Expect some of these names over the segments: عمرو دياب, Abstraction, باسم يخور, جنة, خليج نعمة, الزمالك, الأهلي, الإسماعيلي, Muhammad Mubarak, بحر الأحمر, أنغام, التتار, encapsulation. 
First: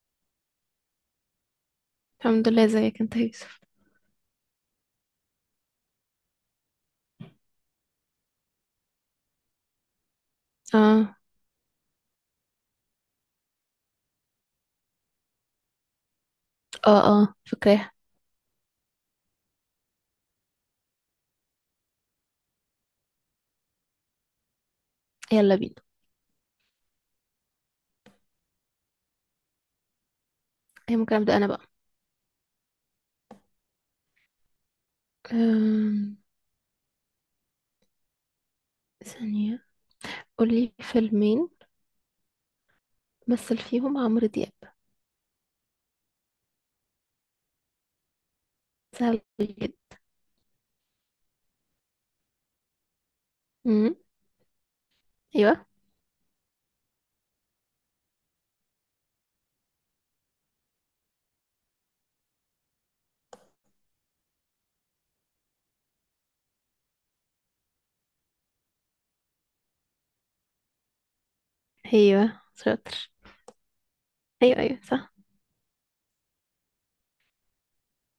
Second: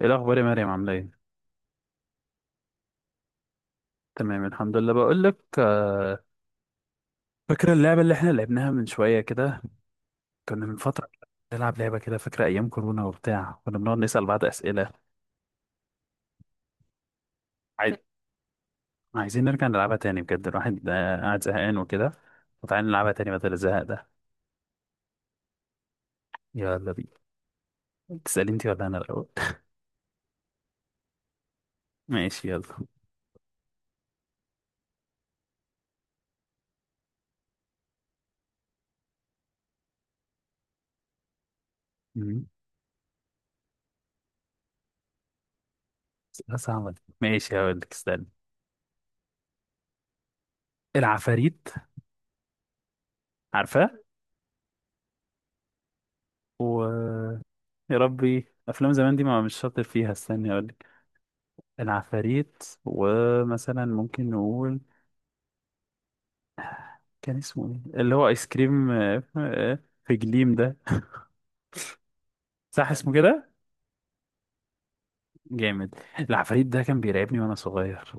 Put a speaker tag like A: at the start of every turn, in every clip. A: ايه الاخبار يا مريم، عامله ايه؟
B: الحمد لله، ازيك انت يا يوسف؟
A: تمام الحمد لله. بقول لك، فاكره اللعبه اللي احنا لعبناها من شويه كده، كنا من فتره
B: اه
A: نلعب لعبه كده؟ فاكره ايام كورونا وبتاع، كنا بنقعد نسال بعض اسئله.
B: اه اه، فاكراها.
A: عايز... عايزين نرجع نلعبها تاني بجد، الواحد قاعد زهقان وكده، وتعالى نلعبها تاني بدل الزهق ده.
B: يلا بينا.
A: يلا بينا. تسالي انت ولا انا الاول؟
B: هي ممكن ابدا انا بقى.
A: ماشي، يلا.
B: أم... ثانية. قولي فيلمين
A: مم.
B: مثل فيهم عمرو دياب.
A: أسئلة صعبة دي. ماشي هقول لك، استنى.
B: سهل جدا.
A: العفاريت، عارفاه.
B: امم ايوه
A: و يا ربي، افلام زمان دي ما مش شاطر فيها، استني اقول. العفاريت، ومثلا ممكن نقول كان اسمه ايه اللي هو ايس كريم في جليم ده.
B: ايوه
A: صح
B: شاطر.
A: اسمه كده؟
B: ايوه ايوه صح.
A: جامد. العفاريت ده كان بيرعبني وانا صغير.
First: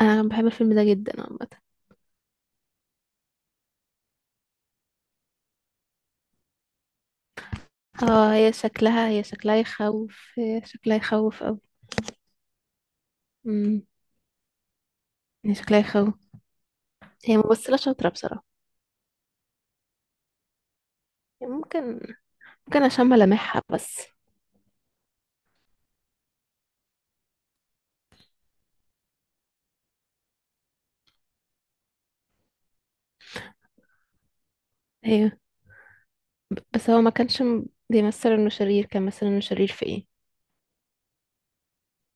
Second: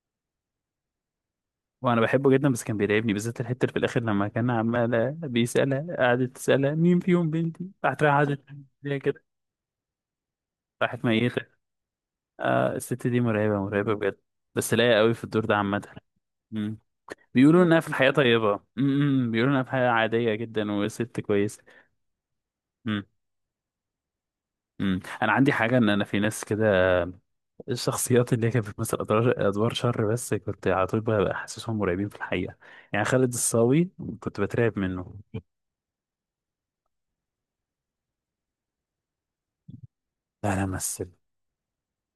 B: انا بحب الفيلم ده جدا عامة.
A: وانا بحبه جدا بس كان بيرعبني، بالذات الحته اللي في الاخر لما كان عمال بيسالها، قعدت تسالها مين فيهم بنتي، راحت رايحة
B: اه،
A: قعدت
B: هي
A: زي
B: شكلها
A: كده،
B: هي شكلها يخوف، هي شكلها
A: راحت ميته.
B: يخوف اوي.
A: آه، الست دي مرعبه
B: امم.
A: مرعبه بجد. بس لايقه قوي في الدور
B: هي
A: ده
B: شكلها
A: عامه.
B: يخوف.
A: مم.
B: هي
A: بيقولوا
B: ممثلة
A: انها في
B: شاطرة
A: الحياه
B: بصراحة.
A: طيبه، بيقولوا انها في الحياه عاديه جدا وست
B: هي
A: كويسه.
B: ممكن عشان ملامحها بس.
A: انا عندي حاجه، ان انا في ناس كده، الشخصيات اللي هي كانت بتمثل ادوار شر، بس كنت على طول بقى حاسسهم مرعبين في الحقيقه. يعني خالد الصاوي، كنت بترعب منه.
B: ايوه، بس هو ما كانش بيمثل انه شرير، كان مثلا انه شرير في ايه؟
A: لا لا، مثل.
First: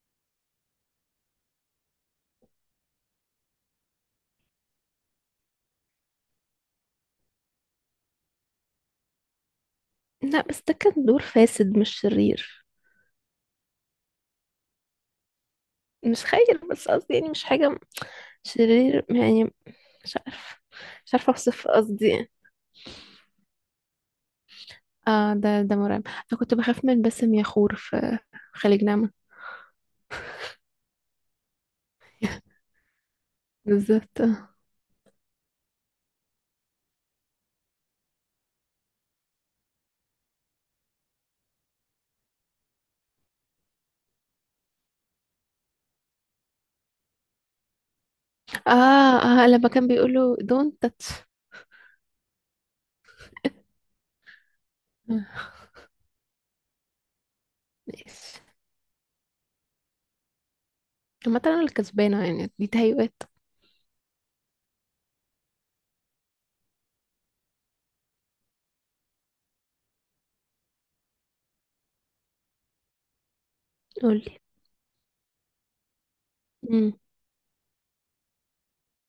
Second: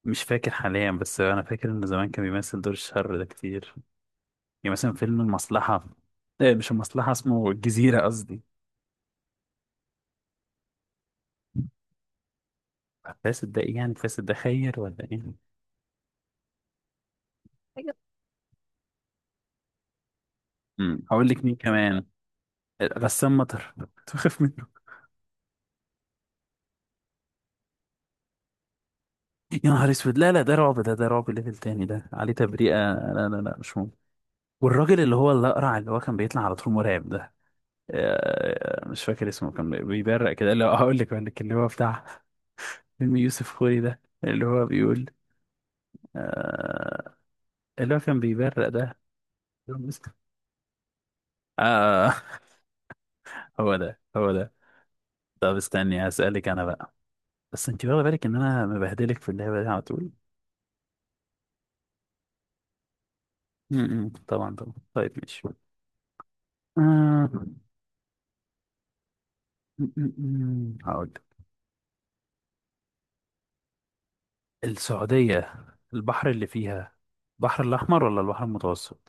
A: مش فاكر حاليا بس انا فاكر انه زمان كان بيمثل دور الشر ده كتير، يعني مثلا فيلم المصلحه، إيه مش المصلحه، اسمه الجزيره قصدي.
B: لا، بس ده كان دور فاسد مش شرير.
A: فاسد ده ايه يعني؟ فاسد ده خير ولا ايه؟
B: مش خير، بس قصدي يعني مش حاجة
A: حاجة.
B: شرير يعني. مش عارف. مش
A: هقول
B: عارفة
A: لك مين
B: اوصف
A: كمان.
B: قصدي يعني.
A: غسان مطر كنت بخاف.
B: اه، ده مرعب. انا كنت بخاف من باسم يخور في خليج نعمة.
A: يا نهار اسود، لا لا، ده رعب، ده رعب ليفل تاني، ده عليه تبريئة، لا لا لا مش ممكن.
B: بالذات.
A: والراجل اللي هو الأقرع اللي هو كان بيطلع على طول مرعب ده، مش فاكر اسمه، كان بيبرق كده اللي هو هقول لك، بقول لك اللي هو بتاع فيلم يوسف خوري ده اللي هو بيقول آه، اللي هو كان بيبرق ده.
B: اه اه لما كان بيقوله don't touch.
A: آه. هو ده هو ده.
B: آه.
A: طب استني هسألك أنا بقى. بس أنت واخدة بالك إن
B: ماشي.
A: أنا مبهدلك في اللعبة دي على طول؟
B: عامة انا اللي كسبانة يعني، دي تهيؤات.
A: م- م، طبعا طبعا. طيب ماشي. آه، م- م- م، هقول.
B: قولي.
A: السعودية، البحر اللي
B: امم
A: فيها البحر الأحمر ولا البحر المتوسط؟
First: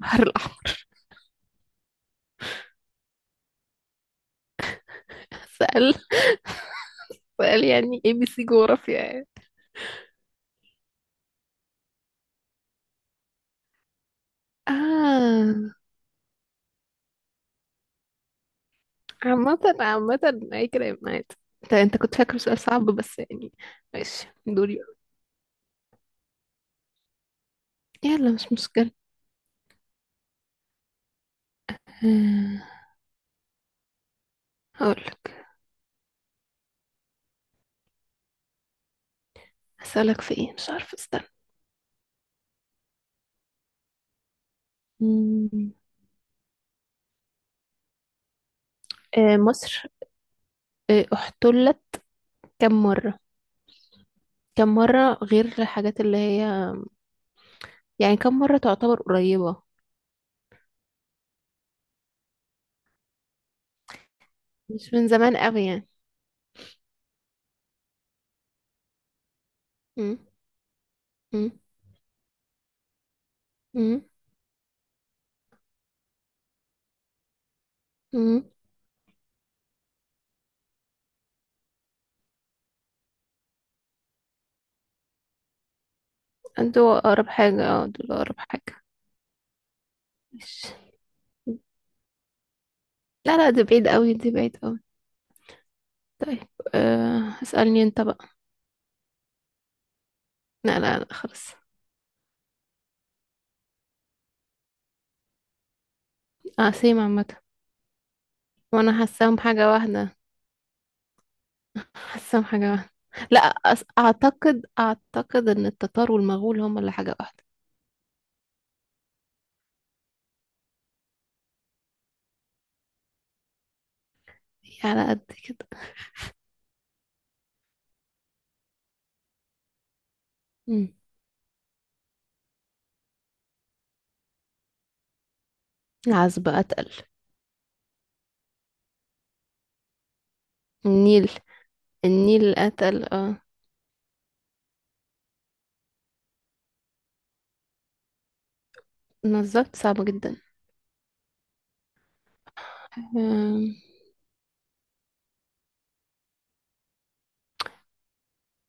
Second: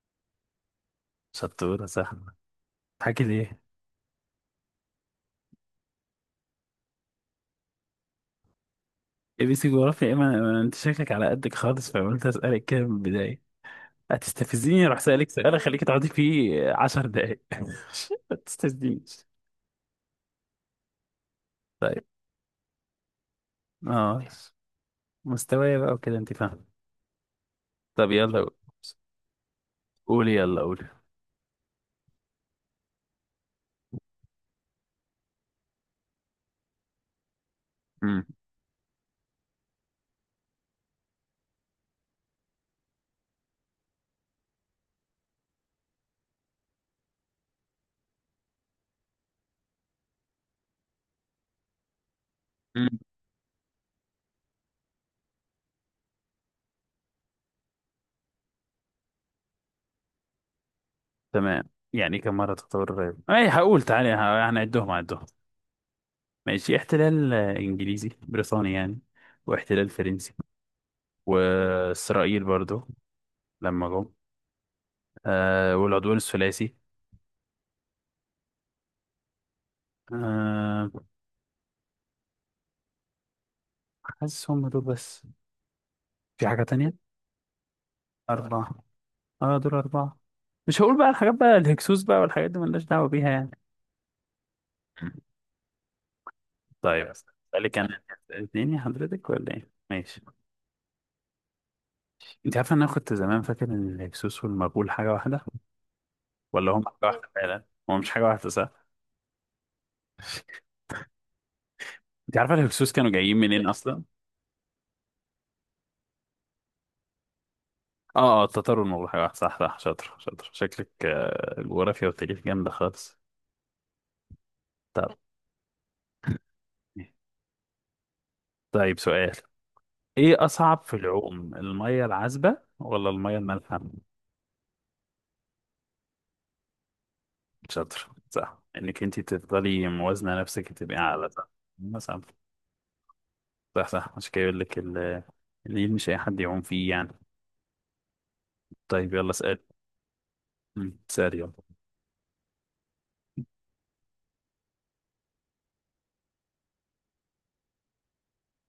B: بحر الأحمر.
A: شطورة، سهلة. حكي ليه؟
B: سأل. سأل يعني ABC جغرافيا يعني.
A: اي بي سي جغرافيا ايه؟ ما أنا- ما أنا- انت شكلك على قدك خالص، فقلت اسألك كده من البداية. هتستفزيني، راح سألك سؤال
B: اه،
A: اخليك تقعدي فيه 10 دقايق. ما تستفزنيش.
B: عامة عامة أي كلام عادي. انت
A: طيب.
B: كنت فاكر سؤال صعب بس يعني.
A: اه.
B: ماشي دوري.
A: مستوايا بقى وكده انت فاهم. طب
B: يلا
A: يلا قول.
B: مش مشكلة.
A: قولي يلا قولي.
B: آه، هقولك.
A: مم.
B: هسألك في ايه، مش عارفة استنى. مم. مصر احتلت كم
A: مم.
B: مرة؟ كم مرة غير الحاجات اللي هي، يعني كم مرة تعتبر قريبة.
A: تمام. يعني كم مرة تطور الرياض؟ اي هقول تعالي، هنعدهم
B: مش من
A: هنعدهم.
B: زمان قوي يعني.
A: ماشي، احتلال انجليزي بريطاني يعني، واحتلال
B: مم.
A: فرنسي،
B: مم.
A: واسرائيل برضو لما
B: مم.
A: جم، آه، والعدوان الثلاثي.
B: مم.
A: آه. حاسس هم دول بس. في حاجة تانية؟
B: انتوا أقرب حاجة، اه دول أقرب
A: أربعة.
B: حاجة.
A: اه دول أربعة.
B: ماشي.
A: مش هقول بقى الحاجات بقى الهكسوس بقى والحاجات دي ملناش دعوة بيها
B: لا
A: يعني.
B: لا، دي بعيد قوي، دي بعيد قوي. طيب.
A: طيب.
B: أه
A: اللي
B: هسألني
A: كان
B: انت بقى.
A: اتنين يا حضرتك ولا ايه؟ ماشي.
B: لا لا لا خلاص.
A: انت عارف ان انا كنت زمان فاكر ان الهكسوس والمغول حاجة واحدة؟ ولا هم
B: اقسم
A: حاجة
B: عامة.
A: واحدة فعلا؟ هو مش حاجة واحدة صح؟
B: وانا حاساهم حاجة واحدة،
A: انت
B: حاساهم
A: عارفة
B: حاجة واحدة.
A: الهكسوس كانوا جايين
B: لا
A: منين اصلا؟
B: اعتقد ان التتار والمغول هم اللي حاجة واحدة.
A: اه اه، التتار والملوخية واحد. صح صح. شاطر شاطر، شكلك الجغرافيا والتاريخ جامدة خالص.
B: هي على
A: طب.
B: قد كده.
A: طيب سؤال. ايه اصعب
B: مم.
A: في العوم، المية العذبة ولا المية المالحة؟
B: العزبة اتقل.
A: شاطر. صح، انك انت تفضلي موازنة نفسك تبقى على
B: النيل.
A: صح. مثلا
B: النيل اتقل اه.
A: صح صح، عشان كده يقول لك النيل مش اي حد يعوم فيه يعني. طيب يلا اسال.
B: بالظبط صعبة جدا.
A: اسال يلا.
B: آم،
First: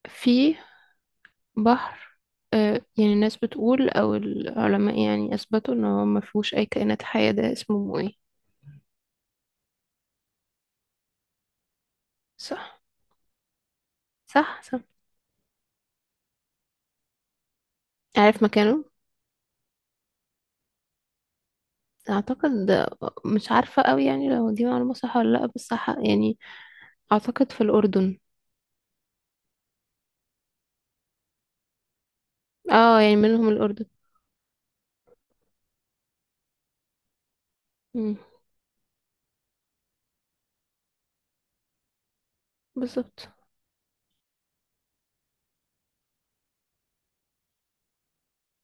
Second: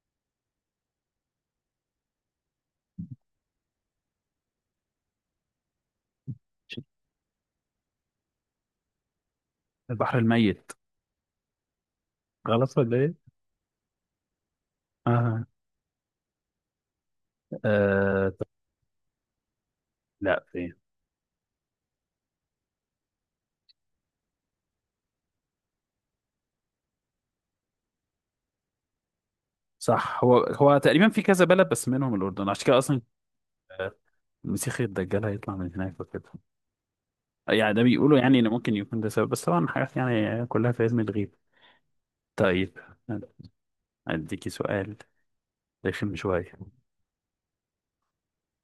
B: في بحر، يعني الناس بتقول او العلماء يعني اثبتوا ان هو ما فيهوش اي كائنات حية، ده اسمه ايه؟
A: البحر الميت. غلط
B: صح.
A: ولا ايه؟
B: صح صح.
A: اه. آه.
B: عارف مكانه؟
A: لا، فين؟
B: اعتقد. مش عارفة قوي يعني لو دي معلومة صح ولا لا، بس يعني اعتقد في الاردن.
A: صح، هو هو تقريبا في كذا بلد بس منهم الأردن، عشان كده أصلا
B: اه يعني منهم الاردن.
A: المسيح الدجال هيطلع من هناك وكده. يعني ده
B: مم.
A: بيقولوا يعني إن ممكن يكون ده سبب، بس طبعا حاجات يعني كلها في علم الغيب. طيب.
B: بالظبط.
A: أديكي سؤال رخم شوية.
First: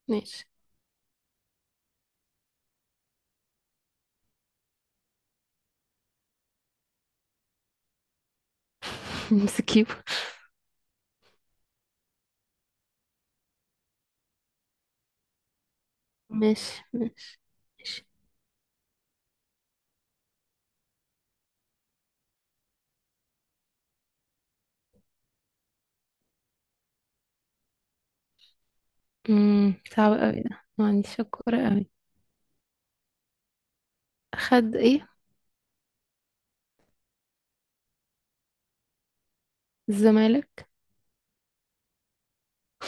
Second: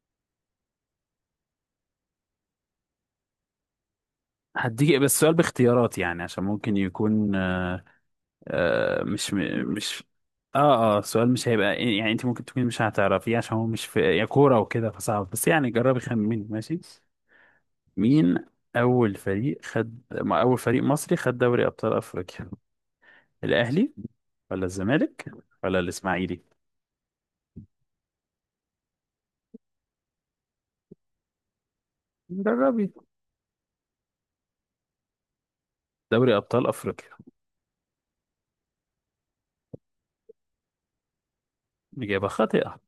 B: ماشي.
A: هديكي بس سؤال باختيارات، يعني عشان ممكن يكون آه مش م-
B: مسكيب.
A: مش اه سؤال مش هيبقى، يعني انت ممكن تكوني مش هتعرفيه عشان هو مش في يا كورة وكده فصعب، بس يعني جربي خمني. ماشي.
B: ماشي ماشي ماشي.
A: مين أول فريق خد، ما أول فريق مصري خد دوري أبطال أفريقيا؟ الأهلي ولا الزمالك ولا الإسماعيلي؟
B: صعب قوي ده، ما عنديش الكورة قوي.
A: جربي.
B: خد ايه؟
A: دوري أبطال أفريقيا.
B: الزمالك.
A: إجابة خاطئة.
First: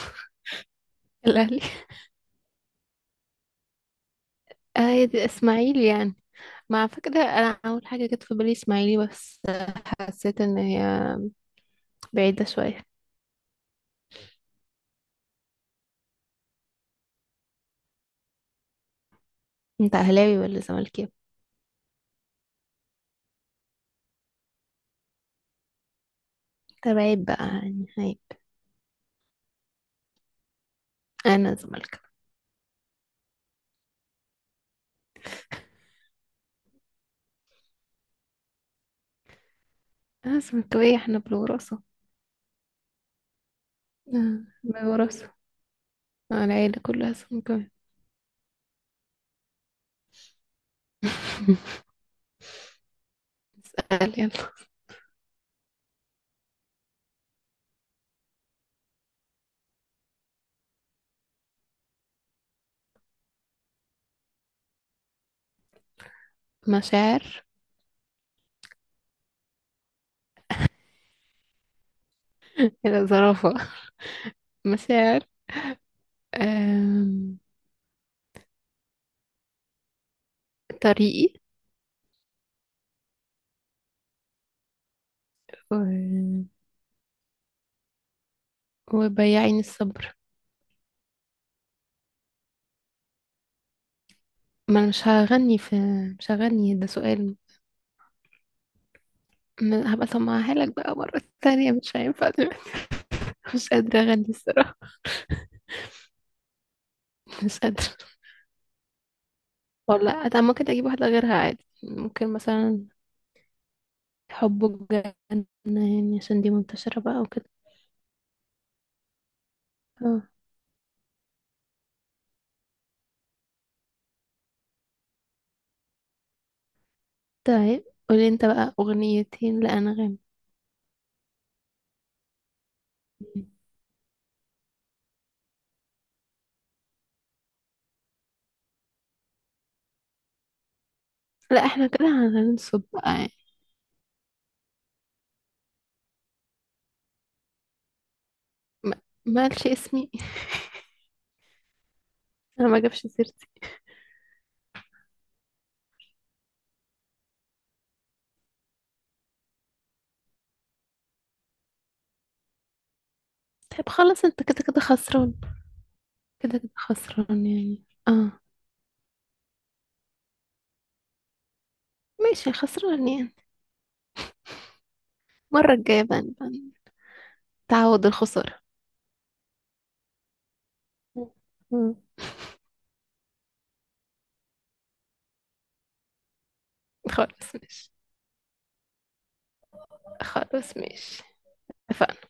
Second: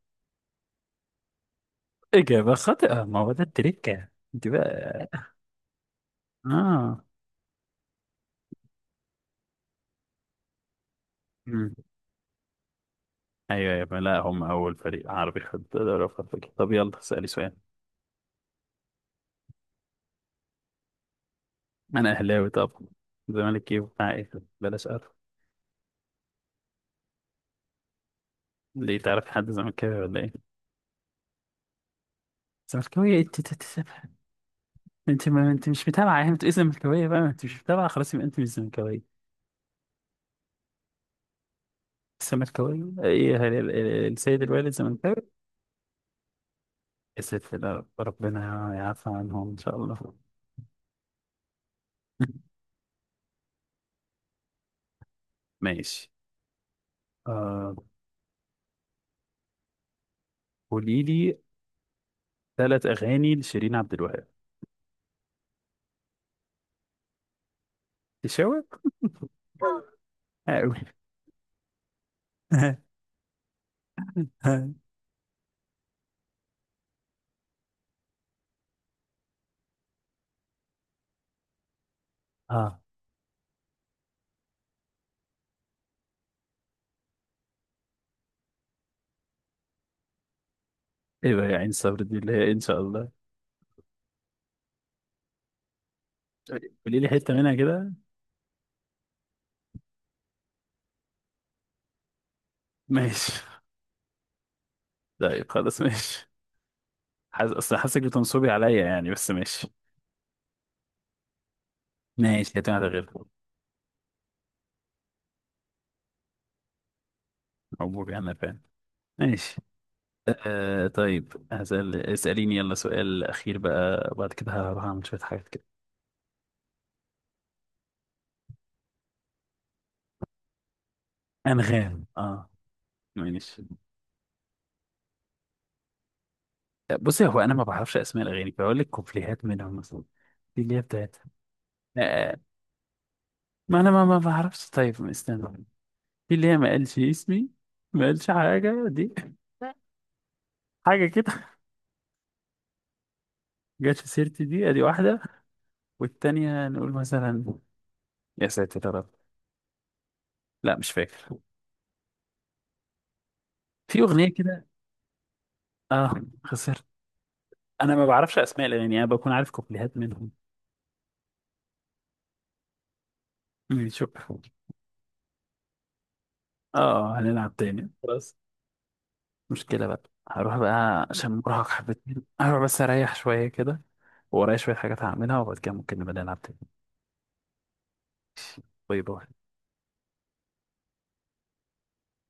B: الاهلي.
A: إجابة خاطئة، ما هو ده التريكة. أنت
B: اه يا دي
A: بقى.
B: اسماعيلي يعني. مع
A: آه.
B: فكرة، انا اول حاجة جت في بالي اسماعيلي، بس حسيت ان هي
A: مم.
B: بعيدة شوية.
A: أيوه أيوه، لا هم أول فريق عربي خد دوري أبطال أفريقيا. طب يلا اسألي سؤال.
B: انت اهلاوي ولا زملكاوي؟
A: أنا أهلاوي طبعا. زمالك إيه، بتاع إيه، بلاش أعرف.
B: طب عيب بقى يعني عيب.
A: ليه تعرفي حد زملكاوي ولا إيه؟
B: انا زملكاوي.
A: زملكاوي إيه؟ انت ما انت مش متابعه يعني، انت اسم زملكاويه بقى، ما انت مش متابعه خلاص، يبقى انت مش زملكاويه.
B: اه سمكاوية، احنا بالوراثة.
A: الزملكاويه ايه، السيد الوالد زملكاوي؟
B: بالوراثة. العيلة كلها
A: يا ساتر.
B: سمكاوية.
A: لا، ربنا يعفى عنهم ان شاء الله.
B: اسأل يلا.
A: ماشي. آه. قولي لي 3 اغاني لشيرين عبد الوهاب.
B: مشاعر.
A: تشاور. قوي.
B: يلا زرافة. مشاعر. آم، طريقي
A: اه.
B: و... وبياعين الصبر.
A: ايه بقى يا عين صبر دي اللي هي ان شاء الله؟
B: ما انا مش هغني في، مش هغني ده
A: قولي لي حته
B: سؤال.
A: منها كده.
B: هبقى اسمعها لك بقى مرة تانية، مش هينفع دلوقتي.
A: ماشي.
B: مش قادرة اغني الصراحة.
A: طيب خلاص ماشي. حاس،
B: مش
A: اصل
B: قادرة.
A: حاسك بتنصبي عليا يعني، بس ماشي.
B: والله أنا ممكن اجيب واحدة غيرها عادي، ممكن
A: ماشي هتعمل
B: مثلا
A: غير.
B: حب جنة، يعني عشان دي منتشرة بقى وكده.
A: مبروك. انا فاهم. ماشي.
B: اه.
A: آه، طيب هسأل، اسأليني يلا سؤال أخير بقى، وبعد كده هروح أعمل شوية حاجات كده.
B: طيب قولي انت بقى أغنيتين لأنغام.
A: أنغام. اه. ماشي. بصي، هو أنا ما بعرفش أسماء الأغاني، فأقول لك كوبليهات منهم مثلا. في اللي هي بتاعت،
B: لا احنا
A: آه.
B: كده هننصب بقى يعني.
A: ما أنا ما بعرفش. طيب استنى. في اللي هي، ما قالش اسمي، ما قالش حاجة
B: ما
A: دي،
B: مالش اسمي.
A: حاجة كده،
B: انا ما جابش سيرتي.
A: جت في سيرتي دي، أدي واحدة. والتانية نقول مثلا يا ساتر يا رب، لا مش فاكر.
B: طيب
A: في
B: خلاص،
A: أغنية
B: انت كده
A: كده.
B: كده خسران.
A: اه.
B: كده كده
A: خسرت.
B: خسران يعني
A: انا ما بعرفش
B: اه.
A: اسماء الاغاني، انا بكون عارف كوبليهات منهم.
B: ماشي خسران يعني.
A: شكرا.
B: المرة الجاية بقى نبقى
A: اه، هنلعب تاني
B: نتعود
A: خلاص.
B: الخسارة.
A: مشكله بقى. هروح بقى عشان مرهق
B: مم.
A: حبتين، هروح بس اريح شويه كده. ورايا شويه حاجات هعملها، وبعد كده ممكن نبقى نلعب تاني.
B: خلاص ماشي.
A: باي باي.
B: خلاص ماشي. اتفقنا.